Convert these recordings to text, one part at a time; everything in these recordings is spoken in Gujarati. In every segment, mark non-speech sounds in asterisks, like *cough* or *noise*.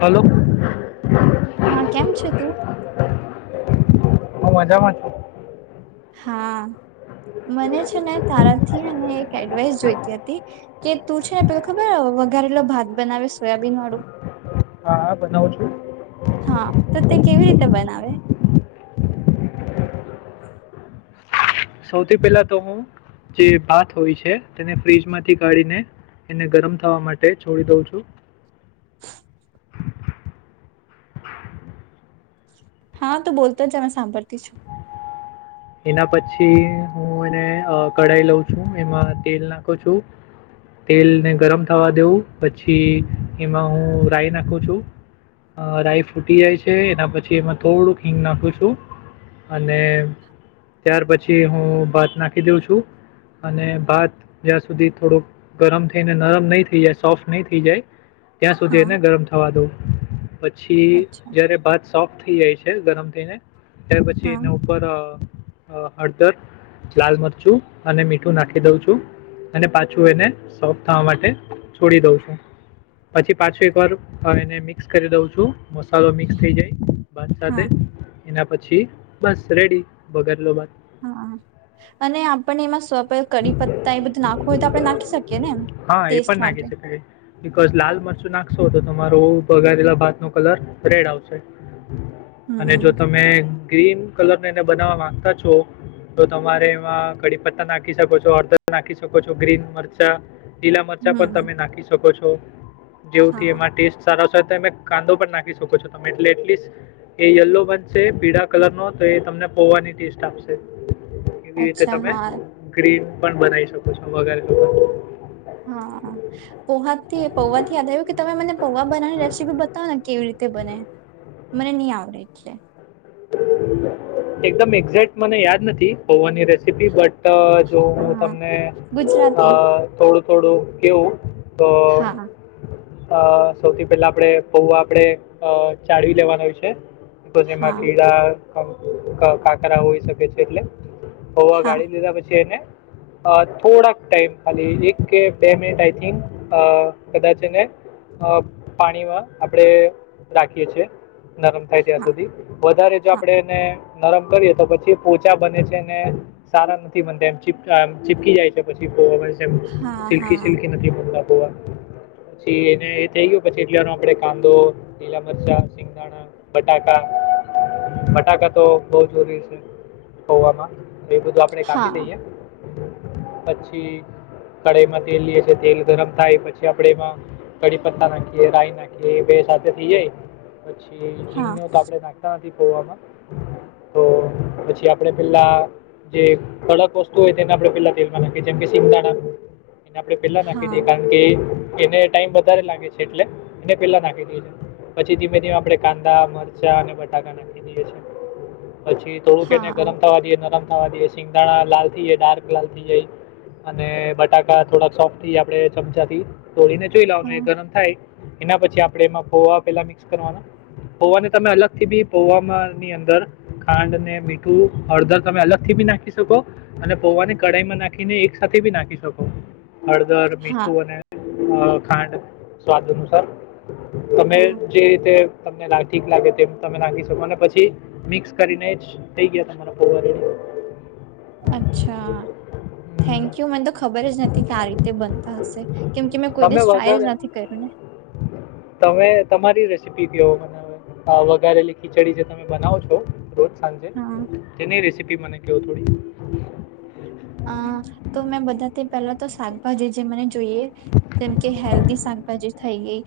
હલો હું હા કેમ છે તું મજામાં છું. હા મને છે ને તારાથી હેને એક એડવાઈસ જોઈતી હતી. કે તું છે ને પેલો ખબર વગ વઘારેલો ભાત બનાવે સોયાબીન વાળું હા હા બનાવું છું હા તો તે કેવી રીતે બનાવે? સૌથી પહેલા તો હું જે ભાત હોય છે તેને ફ્રીજમાંથી કાઢીને એને ગરમ થવા માટે છોડી દઉં છું. હા તું બોલતો જા મેં સાંભળતી છું. એના પછી હું એને અ કડાઈ લઉં છું એમાં તેલ નાખું છું તેલને ગરમ થવા દેઉં પછી એમાં હું રાઈ નાખું છું રાઈ ફૂટી જાય છે એના પછી એમાં થોડુંક હિંગ નાખું છું અને ત્યાર પછી હું ભાત નાખી દઉં છું અને ભાત જ્યાં સુધી થોડોક ગરમ થઈને નરમ નહી થઈ જાય સોફ્ટ નહી થઈ જાય ત્યાં સુધી હા એને ગરમ થવા દઉં પછી અચ્છા જયારે ભાત સોફ્ટ થઈ જાય છે છે ગરમ થઈ ને ત્યાર પછી હા એને ઉપર અ હળદર લાલ મરચું અને મીઠું નાખી દઉં છું અને પાછું એને સોફ્ટ થવા માટે છોડી દઉં છું પછી પાછું એક વાર એને મિક્સ કરી દઉં છું મસાલો મિક્સ થઇ જાય ભાત હા સાથે એના પછી છી બસ રેડી. બધા લોકા હા અને આપણને એમાં સો *unintelligible* કડી પત્તા એ બધું નાખવું હોય તો આપણે નાખી શકીએ ને એમ હા એ ટેસ્ટ પણ નાખી માટે. શકાય વઘારેલા ભાતનો કલર રેડ આવશે. અને જો હમ તમે ગ્રીન કલર નેને બનાવા માંગતા છો. તો તમારે એમાં કડી પત્તા નાખી શકો છો, હડદર નાખી શકો છો, ગ્રીન મરચા લીલા મરચા પણ હમ તમે નાખી શકો છો. જેવું થી હા એમાં ટેસ્ટ સારા તમે કાંદો પણ નાખી શકો છો તમે એટલે એટલીસ્ટ એ યલો બનશે પીડા કલર નો તો એ તમને હોવાની ટેસ્ટ આપશે. એવી રીતે અચ્છા તમે હા ગ્રીન પણ બનાવી શકો છો વઘારેલો ભાત. હા પોહા થી પૌવા થી યાદ આવ્યું કે તમે મને પૌવા બનાવાની રેસીપી બતાવો ને કેવી રીત તે બને મને નઈ આવડે એટલે. એકદમ એક્ઝેક્ટ મને યાદ નથી પૌંઆની રેસીપી બટ ટ જો હું હા તમને અ ગુજરાતી થોડું થોડું કેવું તો હા અ સૌથી પેલા આપડે પૌવા આપડે અ ચાળવી લેવાના હોય છે હા કીડા કા કાંકરા હોઈ શકે છે એટલે. પૌવા હા ગાડી લીધા પછી એને અ થોડાક ટાઈમ ખાલી એક કે બે મિનિટ આઈ થિંક અ કદાચ એને અ પાણીમાં આપડે રાખીએ છીએ. નરમ થાય ત્યાં હા સુધી. વધારે જો આપડે એને નરમ કરીએ તો પછી પોચા બને છે ને સારા નથી બનતા એમી ચિપ ચીપકી જાય છે પછી પૌવા હા સિલ્કી હા સિલ્કી નદી પછી એને થઈ ગયો પછી એટલેનો આપે કાંદો, લીલા મરચા, સિંગદાણા, બટાકા બટાકા તો બવ જરૂરી છે પૌંઆમાં. એ બધું આપડે કાપી હા હા લઈએ. પછી કઢાઈમાં તેલ લઈએ છે. તેલ ગરમ થાય પછી આપણે એમાં કઢી પત્તા નાખીએ, રાય નાખીએ બે સાથે થઈ જાય પછી હા હિંગને તો આપડે ના તો પછી આપે પેલા જે કડક વસ્તુ હોય તેને આપણે પેલા તેલમાં નાખીએ જેમ કે સિંગદાણા એને આપડણે પેલા નાખી હા દઈએ કારણ કે એને ટાઈમ વધારે લાગે છે એટલે એને પેલા નાખી દે છે પછી ધીમે ધીમે આપડે કાંદા મરચા અને ટકા ના કી દ છે પછી થોડુંક એને હા ગરમ થવા દઈએ નરમ વા દએ સિંગદાણા લાલ થઈ જાય ડાર્ક લાલ થઈ જાય અને બટાકા થોડાક સોફ્ટ થાય આપણે ચમચાથી- તોડીીને જોઈ લવાનું હા એ ગરમ થાય. એના પછી આપડણે એમાં પોવા પેલા મિક્સ કરવાના પોવાને તમે અલગ થી બી પોવામાંની અંદર ખાંડ ને મીઠું હળદર તમે અલગ થી બી નાખી શકો અને પોવાની કડાાઈમાં નાખીને એક સાથે બી નાખી શકો હળદરર હા મીઠું બને છે અ ખાંડ સ્વાદ અનુસાર તમે હા જે રીતે તમને ઠીક લાગે તેમ તમે નાખી શકો અને પછી મિક્સ કરીને જ થઈ ગયા તમારા પોવા રેડી અચ્છા થેન્ક યુ મને તો ખબર જ નથી કે આ રીતે બનતા હશે કેમ કે મેં કોઈ તમે દિવસ ટ્રાયલ વગર જ નથી કર્યું ને તમે તમારી રેસીપી જેવ બનાવે ારેલી ખીચડી જે તમે બનાવો છો રોજ સંજે હા તેને રેસિપી મને કયો થોડી અ તો મેં બધાથી પહેલા તો શાકભાજી જે મને જોઈએ જેમ કે હેલ્ધી શાકભાજી થઈ ગઈ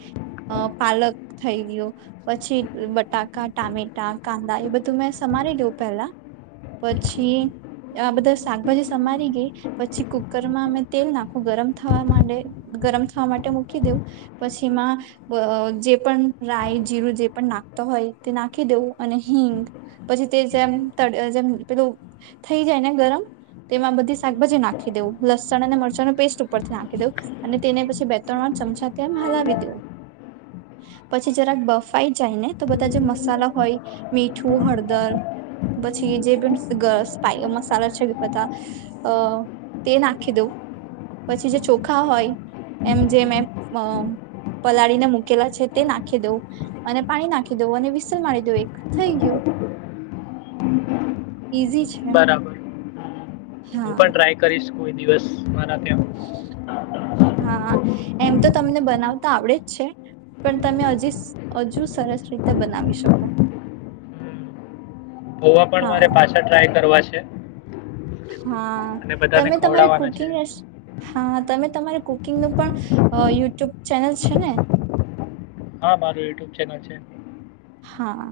અ પાલક થઈ ગયયો પછી બટાકા ટામેટા કાંદા એ બધું મેં સમારી લઉ પેલા પછી આ બધા શાકભાજી સમારી ગઈ પછી કુકરમાં અમે તેલ નાખવ ગરમ થવા માં ગરમ થવા માટે મૂકી દેવું પછીમાં જે પણ રાય જીરું જે પણ નાખતો હોય તે નાખી દેવું અને હિંગ પછી તે જેમ જેમ પેલું થઈ જાય ને ગરમ તેમાં બધી શાકભાજી નાખી દઉં લસણ અને મરચાંનો પેસ્ટ ઉપરથી નાખી દઉં અને તેને પછી બે ત્રણ વાર ચમચાથીમ હલાવી દેવું પછી જરાક બફાઈ જાયને તો બધા જે મસાલા હોય મીઠું હળદર પછી જે પણ મસાલા છે બધા અ તે નાખી દઉં પછી જે ચોખા હોય એમ જે મેં પલાળીને મૂકેલા છે તે નાખી દઉં અને પાણી નાખી દઉં અને વિસલ મારી દઉં એક થઈ ગયું ઇઝી છે બરાબર હું હા પણ ટ્રાય કરીશ કોઈ દિવસ મારા ત્યાં હા એમ તો તમને બનાવ તો આવડે જ છે પણ તમે હજી હજુ સરસ રીતે બનાવી શકો હોવા પણ મારે હા પાછા ટ્રાય કરવા છે છે હા તમે તમારી ખવડાવવાના છે કુકિંગ હા તમે તમારે ક કુકિંગનું પણ યુટ્યુબ ચેનલ છે ને હા મારું યુટ્યુબ ચેનલ છે હા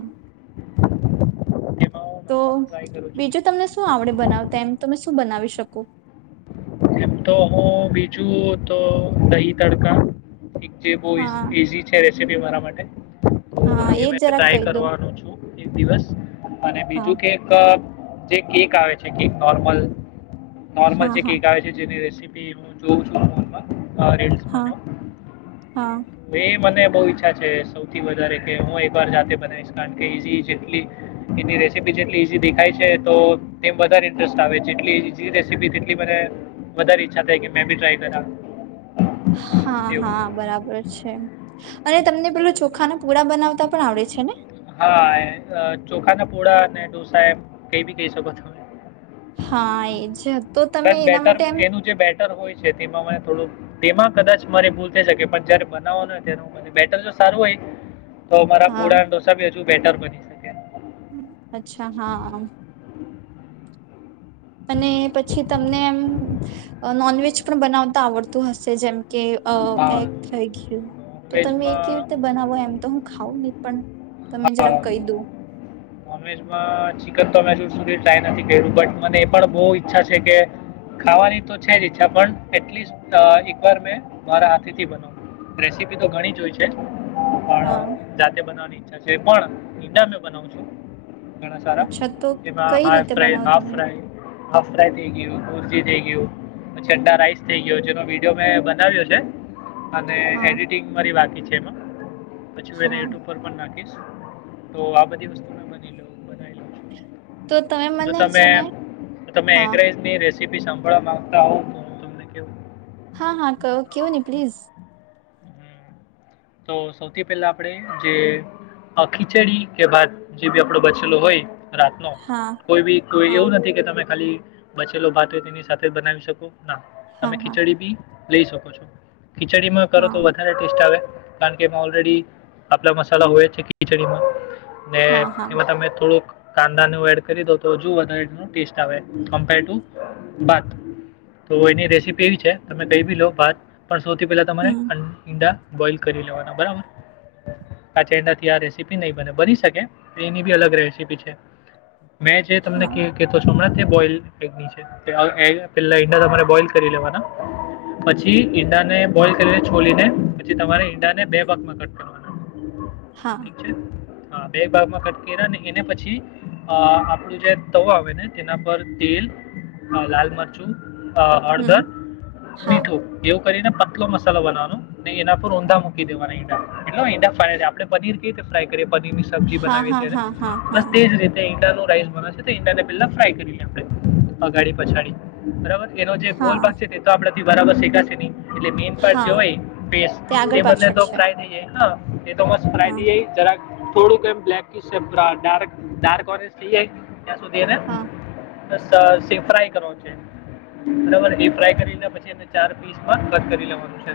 *inaudible* તો નાખવાનું ટ્રાય કરું છું બીજું તમને શું આવડે બનાવતા એમ તમે શું બનાવી શકો જુઓ તો દહી તડકા એક જે બ હા ઇઝી છે સીપી મારા માટે તો હા એ એજ મેં જરાક ટ્રાય કહી દઉ કરવાનો છું એક દિવસ અને બીજું કેક જે કેક આવે છે કેક નોર્મલ નોર્મલ હા જે હા કેક આવે છે જેની રેસીપ જોવું છોમાં હા હા એ મ બ ઈચ્છા છે સૌથી વધારે કે હું એક વાર જાતે બ કે ઈ જેટ એની રેસીપી જેટલી ઈઝી દેખાય છે તો તેમ વધારે ઇન્ટરેસ્ટ આવે જેટલી ઈઝી રેસીપી તેટલી મને વધારે ઈચ્છા થાય કે મે બી ટ્રાય કર હા હા બરાબર છે અને તમને પેલોું ચોખા ન પૂરા બનાવતા પણ આવડે છે ને હા અ ચોખા ના પોળા અને ઢોસા એમ કઈ બી કહી શકો તમે હા એજ તો તમે બસ એના બેટર માટે એમ એનું જે બેટર હોય છે તેમાં થોડું તેમાં કદાચ મારે ભૂલ થઈ શકે પણ જયારે બનાવો ત બેટર તો સારું હોય તો અમારા હા પુડા ઢોસા બી હજુ બેટર બની *inaudible* અચ્છા હા અને પછી તમને એમ નોનવેજ પણ બનાવતા આવડતું હશે જેમ કે હા એક થઈ ગયું તો તમે એ કેવી નોનવેજમાં રીતે બનાવો એમ તો હું ખાવં નહી પણ તમે જરાક કહી દઉ ચ તો મેધી ટ્રાય નથી કર્યું બટ મને એ પણ બહ ઈચ્છા છે કે ખાવાની તો છે જ ઈચ્છા પણ એટ એકવાર મે મારા હાથી બ તો ઘણી જ હોય છે હા પણ જાતે બનાવાની છે પણ ઘણા સારા અચ્છા તો એમાં કઈ હા રીતે ફ્રાય બનાવો હાફ તમે ફાય હાફ ફ્રાય થઈ ગયું કુરજી થઇ ગયું ચડા રાઈસ થઈ ગયો જેનો વિડીયો મેં બનાવ્યો છે. અને હા એડિટિંગ મારી બાકી છે એમાં પછી વ હા ટર પણ નાખી તો આ બધી વસ્તુ લ બનાવી લઉ છું તો તમે જો મને તમે છે ને હા તમેની ર રસીપી સાંભળવા માંગતા હોઉં તો હું તમને કેવું. હા હા ક કવો ને પ્લીઝ હમ. તો સૌથી પહેલા આપણે જે ખીચડી કે ભાત જે બી આપણો બચેલો હોય. રાત ન હા કોઈ બી કોઈ હા એવું નથી કે તમે ખાલી બચેલો ભાતય તેની સાથે જ બનાવી શકોું. ના હા તમે હા ખીચડી બી. લઈ શકો છો. ખીચડી માં કરો તો હા વધારે ટેસ્ટ આવે. કારણ કે ઓલરેડી આપલા મસાલા હોય છે ખિચડીમાં ને હા હા એમાં તમે થોડુંક. કાંદાનું એડ કરી દો તોજ ટેસ્ટ આવેપ ટત તોની રેસીપી એવી છે તમે ક લો ભાત પણ સૌથી પહેલાં તમારે હમ ઈંડા *inaudible* કારની હાઈ બરાબર થી રપી નહી બ બનીકે એનીી અલગ રેસીપી છે મેં જે તમને હા કતો છો હમણાં. પેલા ઈંડા તમારે બોલ કરી લેવાના પછી ઈંડાને બોલ કરી છોલીને પછી તમારે ને બે ભાગમાં કટ કરવાના હા અચ છે બે ભાગમાં કટકીને અને એને પછી આપણું જે તવો આવે ને તેના પર તેલ લાલ મરચું અ હમ હડધર હા મીઠું એવું કરીને પતલો મસાલો બનાવાનો એના પર ઊંધા મ દેવાના એ આપણે પનીરઈ રીતે ફ્રાય કરીએ પનીર ની સબ્જીી હા હા બનાવીને હા હા હા બસ તેજ રતે બ ંડા પેલા ફ્રાય કરી લ આપ અગાડી પછાડી બબર એનો જે ગોલ હા પાાગ છે તે તો આપડ બરાબર શીખાશે નહી એટલે મેન પાર્ટ જે હા હોય તે આગળ બધ પાછળ તો છે ફ્રાય થઈ જાય એ તો હા મસ્પનાઈતી જરા થોડું કે એમ બ્લેક ક્ ડાર્ક ઓરેજ થ ત્યાં સુધી એને હા સ ફ્રાય કરવા છે બરાબર એ ફ્રાય કરી લ પછી એ ચાર પીસ કક કરી લેવાનું છે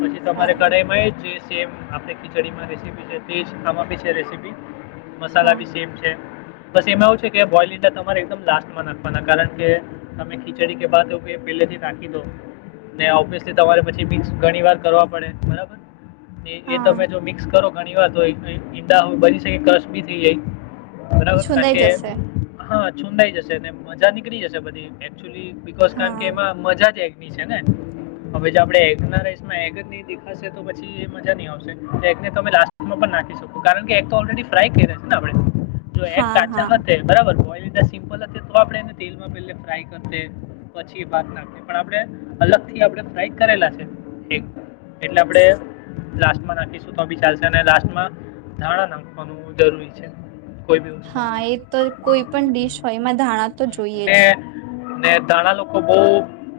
પછી તમારે સારું એમાં એ છે, સેમ, આપડે ખીચડીમાં રેસીપી છે તેજ આમા બી છે રેસીપી. મસાલા હા બી સેમ છે. બસ એમાં એવું છે કે બોલ ઇડા તમારે એકમ લાસ્ટમાં નાખવાના કારણ કે, તમે ખીચડી કે ભાત એવુ કઈ પલેથી નાખી દો, ને ઓબ્વીયસલી તમારે પછી મિક્સ ઘણી વાર કરવા પડે બરાબર? એ એ હા તમે જો મિક્સ કરો ઘણી વાત હોય, તો ઈ ઈંડા બરી શકે, કસ બી થઈ જાય. બરાબર છુંંદાઈ કાકે, જશે હા. છુંદાઈ જશે ને મજા નીકળી જશે બધી એ ક્ચુલી, બીકોઝ કાળકે હા એમાં મજા જ એ ની છે ને, હવે જો આપડે એગ ના રાઈસ એગ જ ની દે ખાસે તો પછી એ મજા નહી આવશે, એગને તમે લાસ્ટમાં પણ નાખી શકો કારણકે એગ તો ઓલ્ડરેડી ફ્રાય કૈરા છે ને આપણે? જો એક હા કાચા હા હતા બરાબર હોય એવી રીતે સિમ્પલ અજ તો આપડે એને તેલમાં પેલે ફ્રાય કરતે, પછી એ ભાત નાખતે પણ આપણે અલગ થી આપણે ફ્રાય કરેલા છે. *unintelligible* એટલે આપણેે લાસ્ટમાં નાખીશું તો બી ચાલશે અને લાસ્ટમાં ધાણા નાખવાનું જરૂરી છે. કોઈ બી હા વસ્તુમાં એ તો કોઈ પણ ડીશ હમ હોય, એમાં ધાણા તો જોઈએ જ. ને ને ધાણા લોકો બહુ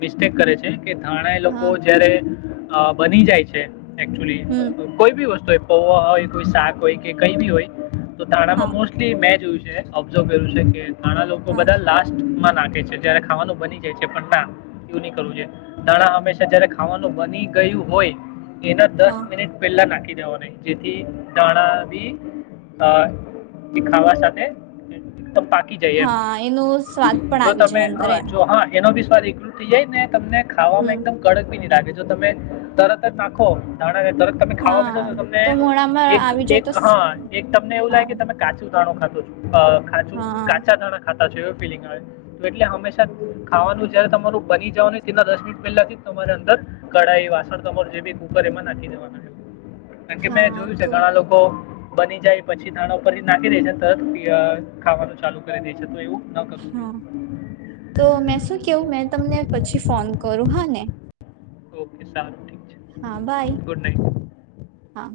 મિસ્ટેક કરે છે. કે ધાણા એ હા લોકો જ્યારે આ બની જાય છે એકચુલી, હમ અ કોઈ બી વસ્ તુ હોય પૌવા હોય, કોઈ શાક હોય કે કઈ બી હોય તો હા ધાણામાં મોસ્ટલી મેં જોયુંશ છે ઓબ્ઝર્વ કર્યું છે કે ઘણા લોકો હા બધા લાસ્ટ મર લાગે છે જ્યારે ખાવાનું બની જાય છે પણ ના એવું ની કરવું જોએ, દાણા હંમેશા જ્યારે ખાવાનું બની કયું હોય એના દસ હા મિનિટ પહેલા નાખી દેવાના હોય જેથી દાણા બી અ ડીખાવા સાથે ત પાકી જાઈ એમ, હા એનું સ્વાદ પણ જો આવી તમે જાય અંદર એમ હ જો હા એનો બી દિકૃ થઈ જાય ને તમને ખાવામાં હમ એકદમ કડક બી ની લાગે. જો તમે તરતજ નાખો ધા ળા ને તરત તમે ખાવા બેસો હા તમને તો મોડામાં એકા આવી જાય એક, તો સ- હ એક તમને એવું લાગે હા કે તમે કાચું સારા માટે છ. અ કાચું હા કાચા ધડા એટલે હંમેશા ખાવાનું જયારે તમારું બની જ ન તેના દસ મિનટ પહેલાથી તમારે અંદર કઢાઈ વાસણ કમોર જે બી કુકર એમાં નાખી દેવાના છે. કારણ કે મેં હા જોયું છે. તો ઘણા લોકો બની જાય પછી ધાણા ઉપર નાખી દે છે. તર ખાવાનું ચાલુ કરી દે છે. તો એવું ન કરવું જોઈએ હા તો મેં શું કેવું મેં તમને પછી ફોન કરું હા ને ઓકે સારું હા બાય ઠક ગુડ નાઇટ હા